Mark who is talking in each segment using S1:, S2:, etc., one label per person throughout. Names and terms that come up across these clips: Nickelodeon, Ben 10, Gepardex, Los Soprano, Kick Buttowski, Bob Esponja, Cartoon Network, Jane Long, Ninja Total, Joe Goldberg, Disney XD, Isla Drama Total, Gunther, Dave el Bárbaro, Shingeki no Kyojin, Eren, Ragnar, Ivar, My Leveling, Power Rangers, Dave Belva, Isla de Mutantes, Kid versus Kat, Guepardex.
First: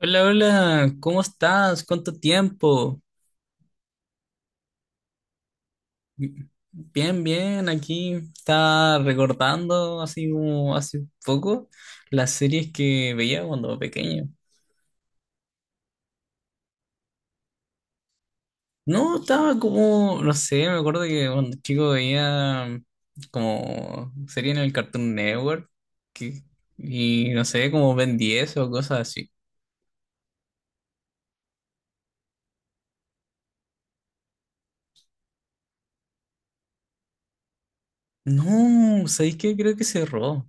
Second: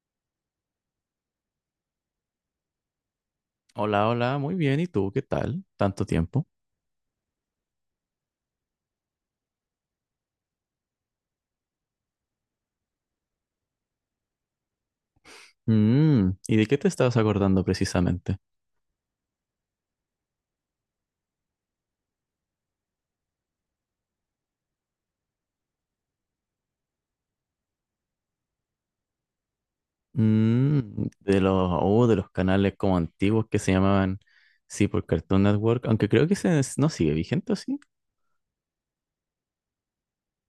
S1: Hola, hola, ¿cómo estás? ¿Cuánto tiempo?
S2: Hola, hola, muy bien. ¿Y tú qué tal? ¿Tanto tiempo?
S1: Bien, bien, aquí estaba recordando así como hace poco las series que veía cuando era pequeño.
S2: Mm, ¿y de qué te estabas acordando precisamente?
S1: No, estaba como, no sé, me acuerdo que cuando chico veía como serie en el Cartoon Network que- y no sé, como Ben 10 o cosas así.
S2: Mm, de los, oh, de los canales como antiguos que se llamaban, sí, por Cartoon Network, aunque creo que ese no sigue vigente, ¿o sí?
S1: No, ¿sabéis qué? Creo que cerró.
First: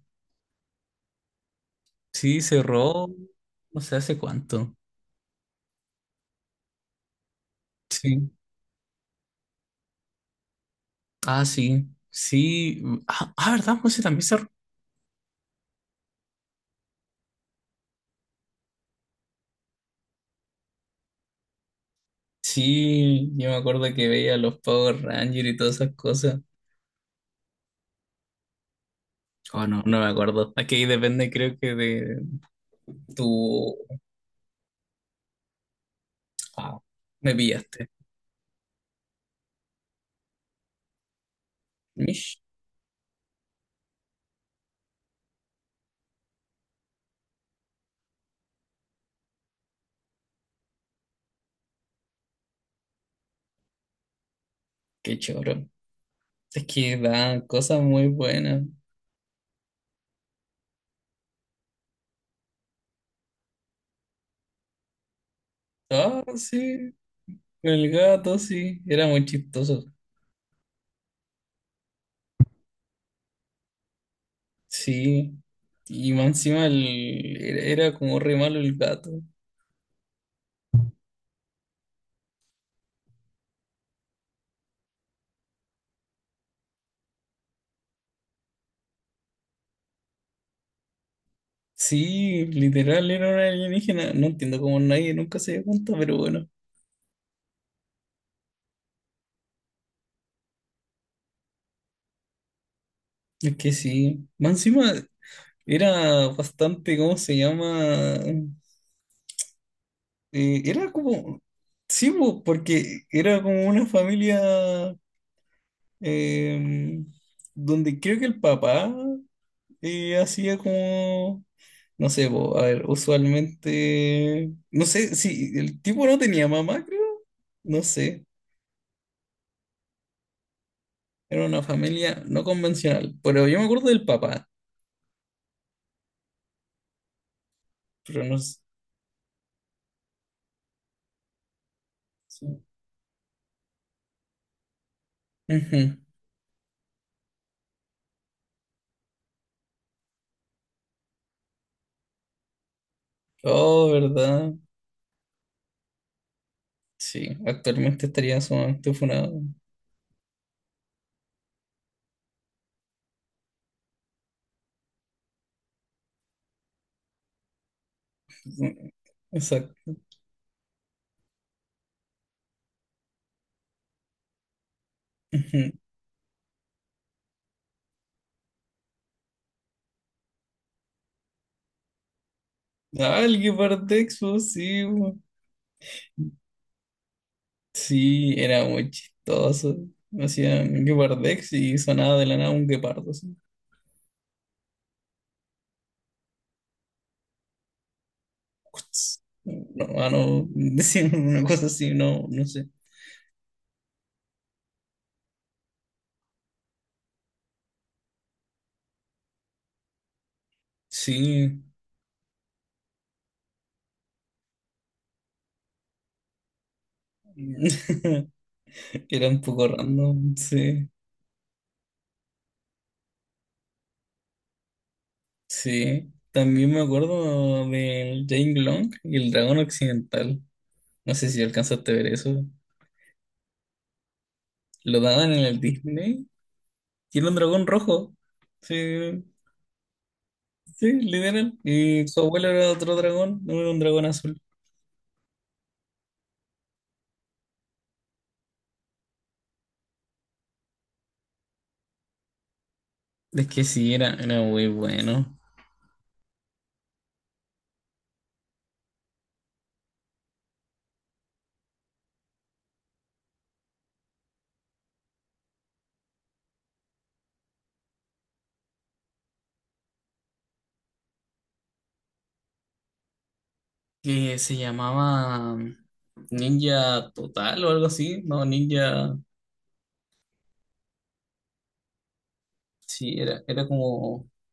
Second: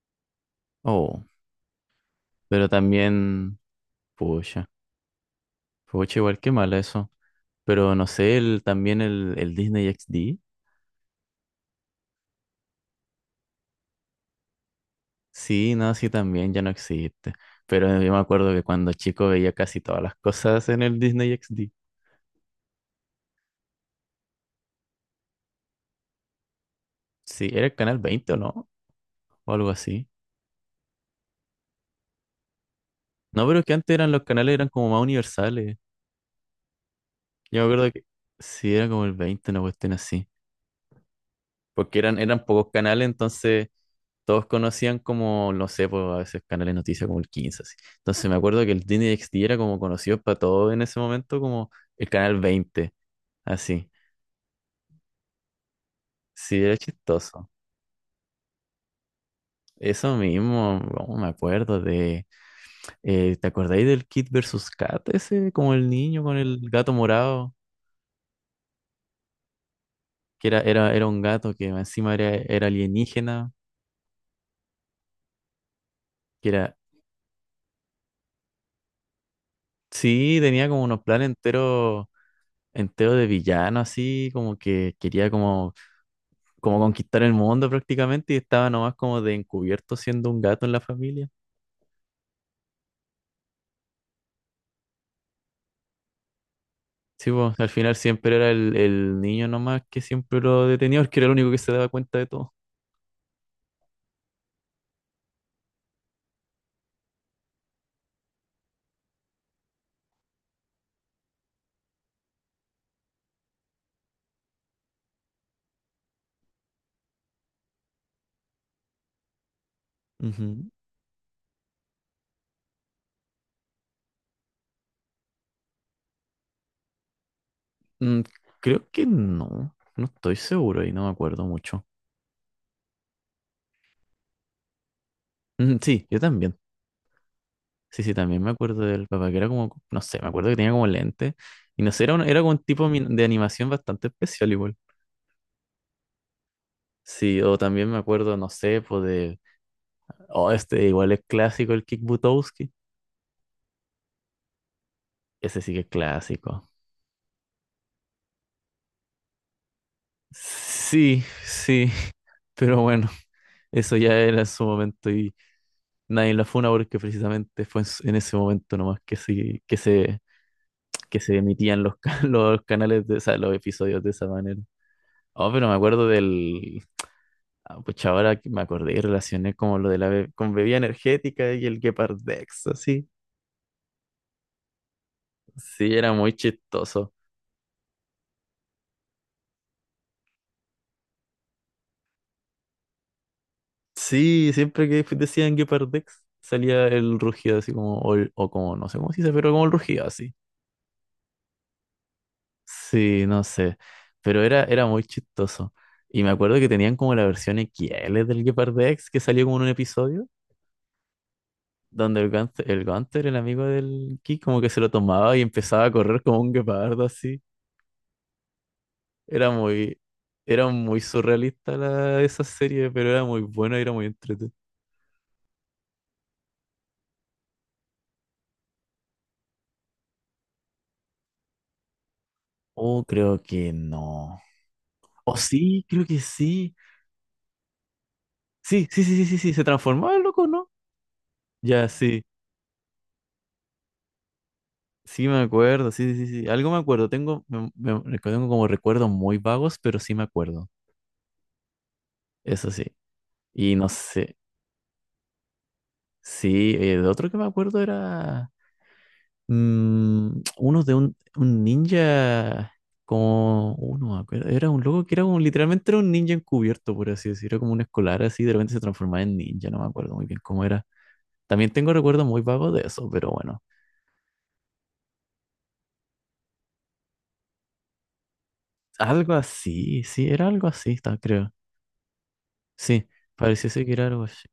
S2: Oh,
S1: Sí,
S2: pero
S1: cerró,
S2: también,
S1: no sé hace
S2: pucha,
S1: cuánto.
S2: pucha, igual que mal eso. Pero no
S1: Sí.
S2: sé, el Disney XD,
S1: Ah, sí, sí. Ah, ah, ¿verdad? Monse también se...
S2: sí, no, sí, también ya no existe. Pero yo me acuerdo que cuando chico veía casi todas las cosas en el Disney XD.
S1: Sí, yo me acuerdo que veía los Power Rangers y todas esas cosas.
S2: Sí, era el canal 20, ¿o no? O
S1: Oh,
S2: algo
S1: no, no me
S2: así.
S1: acuerdo. Aquí depende, creo que de
S2: No, pero es que
S1: tu...
S2: antes eran los canales eran como más universales.
S1: Wow, me
S2: Yo me
S1: pillaste.
S2: acuerdo que sí, era como el 20, una cuestión así. Porque eran,
S1: Mish,
S2: eran pocos canales, entonces todos conocían como, no sé, pues a veces canales de noticias como el 15, así. Entonces me acuerdo que el Disney XD era como conocido para todos en ese momento como el canal 20, así.
S1: qué choro.
S2: Sí,
S1: Es
S2: era
S1: que dan
S2: chistoso.
S1: cosas muy buenas.
S2: Eso mismo, oh, me acuerdo de... ¿te acordáis del Kid versus Kat ese? Como el
S1: Ah,
S2: niño con el
S1: sí,
S2: gato morado.
S1: el gato, sí, era muy chistoso.
S2: Que era un gato que encima era alienígena,
S1: Sí, y más
S2: que
S1: encima
S2: era,
S1: el... era era como re malo el gato.
S2: sí, tenía como unos planes enteros de villano, así, como que quería como, como conquistar el mundo prácticamente y estaba nomás como de encubierto siendo un gato en la familia.
S1: Sí, literal era una alienígena. No entiendo cómo nadie nunca se dio cuenta, pero bueno,
S2: Sí, pues, al final siempre era el niño nomás que siempre lo detenía, porque era el único que se daba cuenta de todo.
S1: es que sí. Más encima era bastante, ¿cómo se llama? Era como, sí, po, porque era como una familia eh, donde creo que el papá hacía
S2: Ujú.
S1: como, no sé, po, a ver, usualmente, no sé, si el tipo no tenía mamá, creo, no
S2: Mm,
S1: sé.
S2: creo que no estoy seguro y no me
S1: Era
S2: acuerdo
S1: una
S2: mucho.
S1: familia no convencional, pero yo me acuerdo del papá,
S2: Mm, sí, yo también. Sí, sí,
S1: pero no
S2: también me
S1: s-
S2: acuerdo del papá, que era como, no sé, me acuerdo que tenía como lente. Y no sé, era, era como
S1: sí.
S2: un tipo de animación bastante especial igual.
S1: Ujú.
S2: Sí, o también me acuerdo, no sé, pues de... Oh, este igual es clásico, el Kick Buttowski.
S1: Oh, ¿verdad?
S2: Ese sí que es clásico.
S1: Sí, actualmente estaría sumamente funado.
S2: Sí, sí, pero bueno, eso ya era en su momento y nadie la funa porque precisamente fue en ese momento
S1: Ujú.
S2: nomás
S1: Exacto.
S2: que se emitían los canales de, o sea, los episodios de esa manera. Oh,
S1: Ujú.
S2: pero me acuerdo del, ah, pues ahora que me acordé y relacioné como lo de la con bebida energética y el Gepardex, así.
S1: Ah, el Guepardex, pues, sí, po.
S2: Sí, era muy chistoso.
S1: Sí, era muy chistoso. Hacían Guepardex y sonaba de la nada un guepardo. Así.
S2: Sí, siempre que decían Gepardex salía el rugido así como, o, o como, no sé cómo
S1: Cuts.
S2: se dice, pero como el
S1: No,
S2: rugido
S1: ah,
S2: así.
S1: no, decían una cosa así, no, no sé.
S2: Sí, no sé. Pero era muy chistoso. Y me acuerdo que tenían como la versión XL del Gepardex que salió como en un episodio.
S1: Sí,
S2: Donde el Gunther, el amigo del Ki, como que se lo tomaba y empezaba a correr como un guepardo así.
S1: era un
S2: Era
S1: poco
S2: muy,
S1: random,
S2: era
S1: sí.
S2: muy surrealista esa serie, pero era muy buena y era muy entretenida.
S1: Sí, también me acuerdo del Jane Long y el dragón occidental. No sé si alcanzaste a ver eso.
S2: Oh, creo que no.
S1: Lo daban
S2: Oh,
S1: en el
S2: sí, creo que
S1: Disney
S2: sí.
S1: y era un dragón rojo.
S2: Sí, sí, sí,
S1: Sí,
S2: sí, sí, sí. Se transformaba el loco, ¿no?
S1: sí, literal.
S2: Ya,
S1: Y su
S2: sí.
S1: abuelo era otro dragón, no era un dragón azul.
S2: Sí, me acuerdo. Sí, sí, sí, sí. Algo me acuerdo. Tengo, tengo como recuerdos muy vagos, pero sí me acuerdo. Eso sí.
S1: Es que
S2: Y no
S1: sí, era,
S2: sé.
S1: era muy bueno.
S2: Sí, de otro que me acuerdo era. Mm, uno de un ninja, como uno, me acuerdo, era un loco que era literalmente era un ninja encubierto, por así decirlo, era como un escolar así, de repente se transformaba en ninja, no me acuerdo muy bien cómo era. También tengo recuerdos muy vagos de eso, pero bueno,
S1: Que se llamaba Ninja Total o algo así. No, Ninja.
S2: algo así, sí, era algo así, creo. Sí,
S1: Sí, era, era
S2: parecía ser que era algo
S1: como
S2: así,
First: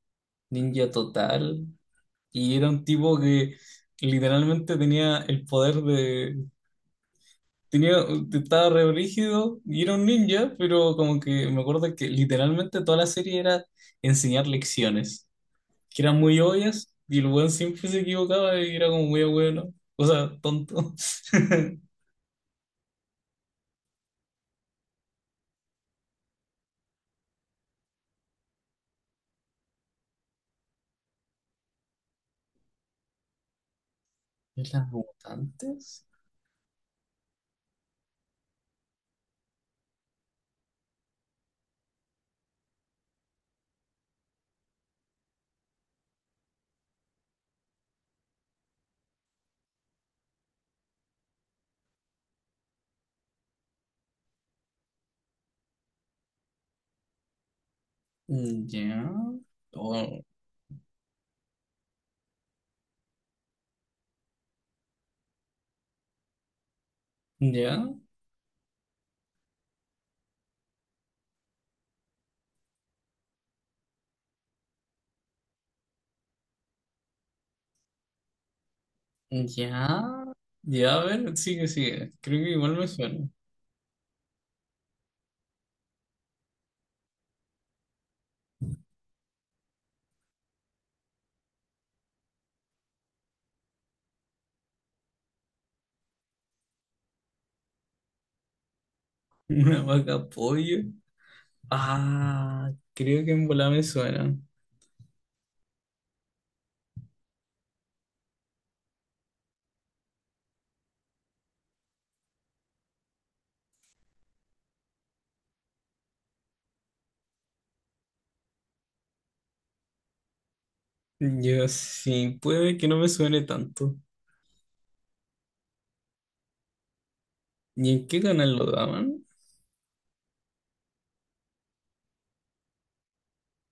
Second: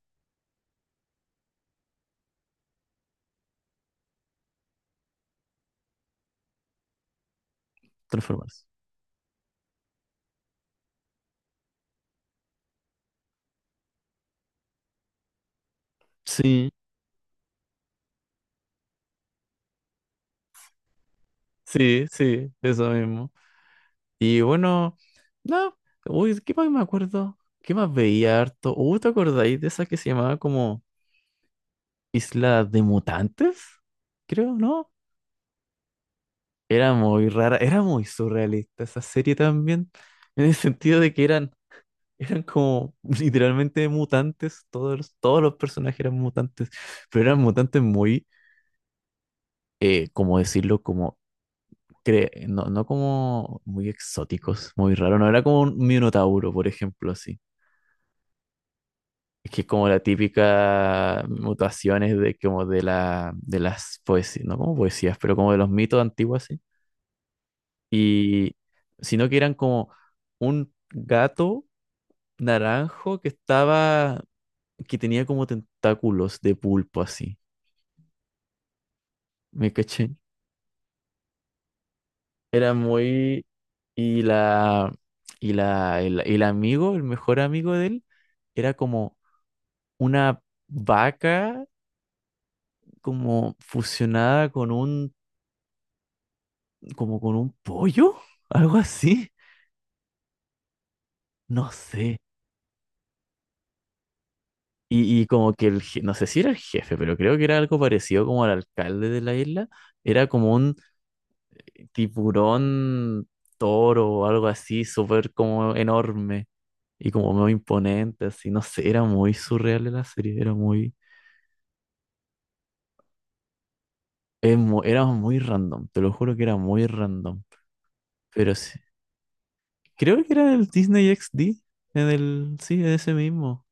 S1: Ninja Total. Y era un tipo que literalmente tenía el poder de Tenía,
S2: transformarse.
S1: estaba re brígido y era un ninja, pero como que me acuerdo que literalmente toda la serie era enseñar lecciones, que eran muy
S2: Sí,
S1: obvias y el weón siempre se equivocaba y era como muy bueno, o sea, tonto.
S2: sí, sí, eso mismo. Y bueno, no, uy, ¿qué más me acuerdo? ¿Qué más veía harto? ¿Te acordáis de esa que se llamaba como... Isla de Mutantes, creo,
S1: ¿Las
S2: ¿no?
S1: mutantes?
S2: Era muy rara, era muy surrealista esa serie también, en el sentido de que eran como literalmente mutantes, todos, todos los personajes eran mutantes, pero eran mutantes muy, como decirlo, como, no, no como muy exóticos, muy raros, no era como un minotauro, por ejemplo, así.
S1: Mm, ya,
S2: Es que es como la
S1: oh,
S2: típica mutaciones de como de la de las poesías, no como poesías, pero como de los mitos antiguos.
S1: ya,
S2: Y sino que eran como un gato naranjo que estaba, que tenía como tentáculos de pulpo así. ¿Me caché?
S1: ya, ya, a ver, sigue, sigue, creo que
S2: Era
S1: igual me suena.
S2: muy... Y la... Y la... el mejor amigo de él, era como una vaca como fusionada con un... como con un pollo, algo así.
S1: Una vaca pollo.
S2: No sé.
S1: Ah, creo que en bola me suena.
S2: Y como que el, no sé si era el jefe, pero creo que era algo parecido como al alcalde de la isla. Era como un tiburón toro o algo así, súper como enorme y como muy imponente, así. No sé, era muy surreal la serie, era muy,
S1: Yo sí, puede que no me suene tanto.
S2: era muy random, te lo juro que era muy random.
S1: ¿Y en qué
S2: Pero
S1: canal lo
S2: sí,
S1: daban?
S2: creo que era el Disney XD, en el, sí, en ese mismo.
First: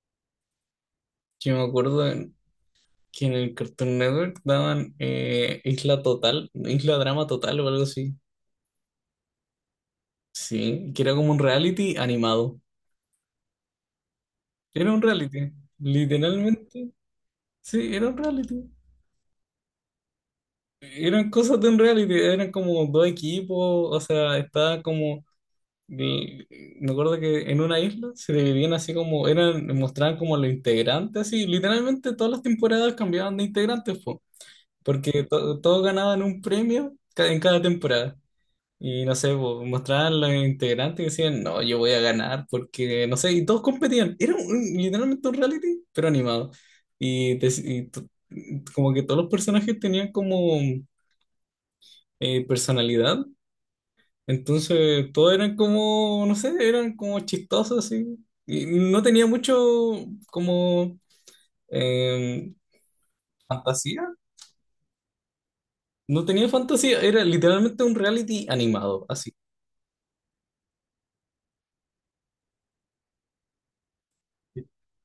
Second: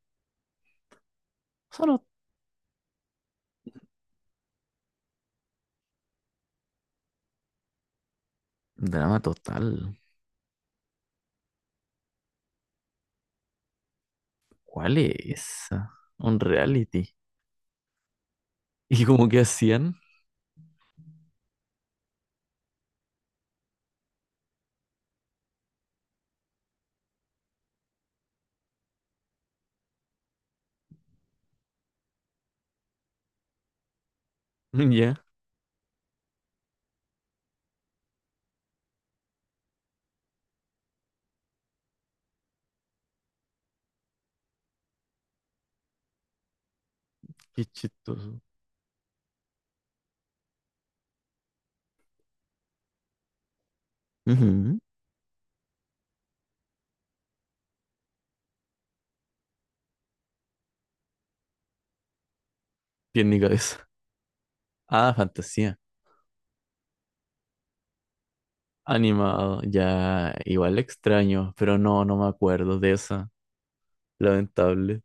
S1: Yo me
S2: Solo
S1: acuerdo en- Que en el Cartoon Network daban Isla Total, Isla Drama Total o algo así.
S2: drama total.
S1: Sí, que era como un reality animado. Era
S2: ¿Cuál
S1: un
S2: es
S1: reality,
S2: esa? Un
S1: literalmente.
S2: reality.
S1: Sí, era un reality.
S2: Y como que hacían,
S1: Eran cosas de un reality, eran como dos equipos, o sea, estaba como Y me acuerdo que en una isla se dividían así como, eran, mostraban como los integrantes, así, literalmente todas las temporadas cambiaban de integrantes, po,
S2: ya.
S1: porque todos ganaban un premio en cada temporada. Y no sé, po, mostraban los integrantes y decían, no, yo voy a ganar, porque no sé, y todos competían. Era literalmente un reality, pero animado. Y, te-
S2: Qué
S1: y to-
S2: chistoso.
S1: Como que todos los personajes tenían como personalidad,
S2: Ujú.
S1: entonces todos eran como, no sé, eran como chistosos, así. Y no tenía mucho como eh,
S2: Tiene cabeza.
S1: fantasía.
S2: Ah, fantasía.
S1: No tenía fantasía, era literalmente un reality animado, así.
S2: Animado. Ya, igual extraño, pero no, no me acuerdo de esa. Lamentable.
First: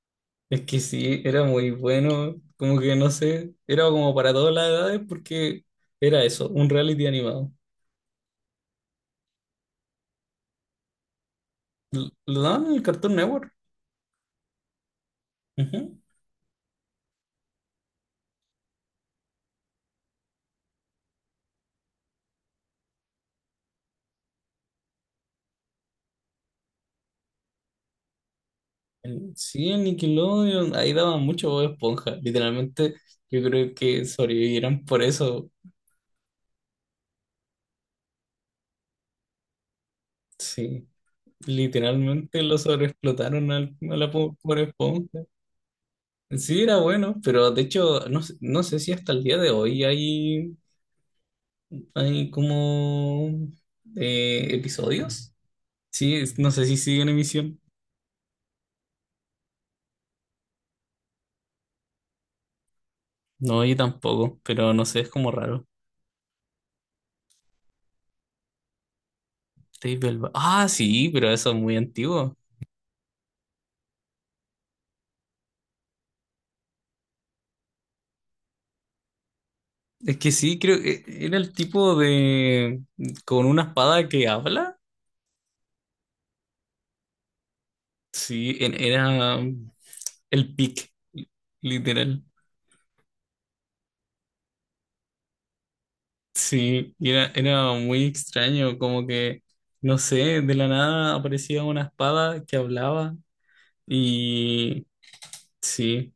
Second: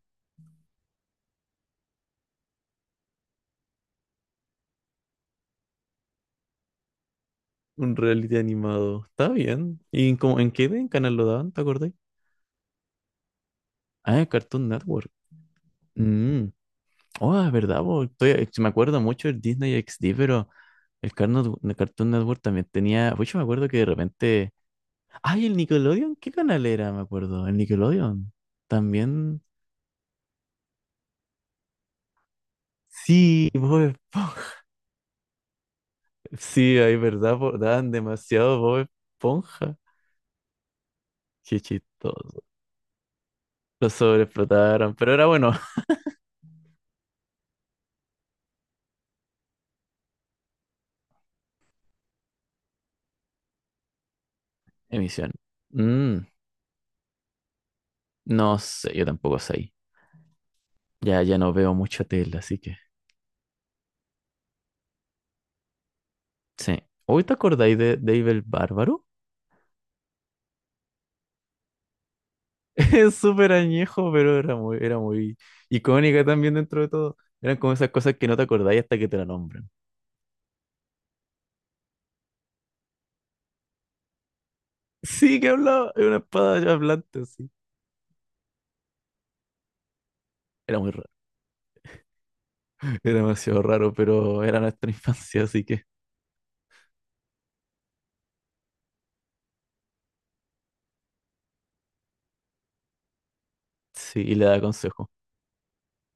S1: Es que sí, era muy bueno, como que no sé, era como para todas las edades porque era eso, un reality animado.
S2: Un reality animado. Está bien. ¿Y en, cómo- en qué en canal lo daban? ¿Te acordás?
S1: Lo daban en el Cartoon Network.
S2: Ah, en Cartoon Network.
S1: Ujú.
S2: Mm. Oh, es verdad, po. Me acuerdo mucho del Disney XD, pero el el Cartoon Network también tenía. Pues yo me acuerdo que de repente. ¡Ay, el Nickelodeon! ¿Qué canal era? Me acuerdo. El Nickelodeon. También.
S1: Sí, en Nickelodeon, ahí daban mucho Bob Esponja, literalmente yo
S2: Sí,
S1: creo
S2: Bob
S1: que
S2: Esponja.
S1: sobrevivieron por eso,
S2: Sí, ahí verdad, daban demasiado Bob Esponja.
S1: sí.
S2: Qué
S1: Literalmente
S2: chistoso.
S1: lo sobreexplotaron al,
S2: Lo
S1: a la pobre
S2: sobreexplotaron, pero
S1: esponja.
S2: era bueno.
S1: Sí, era bueno, pero de hecho, no, no sé si hasta el día de hoy hay, hay como
S2: Emisión.
S1: episodios. Sí,
S2: Mm,
S1: no sé si sigue en emisión.
S2: no sé, yo tampoco sé ahí. Ya, ya no veo mucha tele, así que.
S1: No, yo tampoco, pero no sé, es como raro.
S2: Sí. ¿Hoy te acordáis de Dave el Bárbaro?
S1: Ah, sí, pero eso es muy antiguo.
S2: Es súper añejo, pero era muy icónica también dentro de todo. Eran como esas cosas que no te acordáis hasta que te la nombran.
S1: Es que sí, creo que era el tipo de... con una espada que habla.
S2: Sí, que hablaba, era una espada hablante, sí.
S1: Sí, era el
S2: Era
S1: pic,
S2: muy raro.
S1: literal.
S2: Era demasiado raro, pero era nuestra infancia, así que
S1: Sí, y era, era muy extraño, como que, no sé, de la nada aparecía una espada que hablaba
S2: sí, y le da
S1: y
S2: consejo.
S1: sí,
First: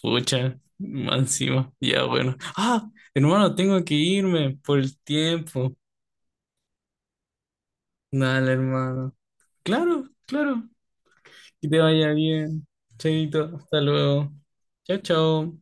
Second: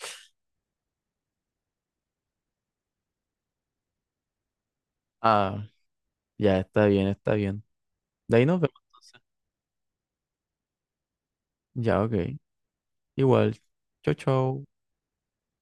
S1: pucha, más encima, ya bueno. Ah, hermano, tengo que irme por el
S2: Ah,
S1: tiempo.
S2: ya está bien, está bien. De ahí
S1: Dale,
S2: nos vemos
S1: hermano.
S2: entonces.
S1: Claro, claro, que te
S2: Ya,
S1: vaya
S2: ok.
S1: bien.
S2: Igual.
S1: Chaito, hasta
S2: Chau,
S1: luego.
S2: chau.
S1: Chao, chao.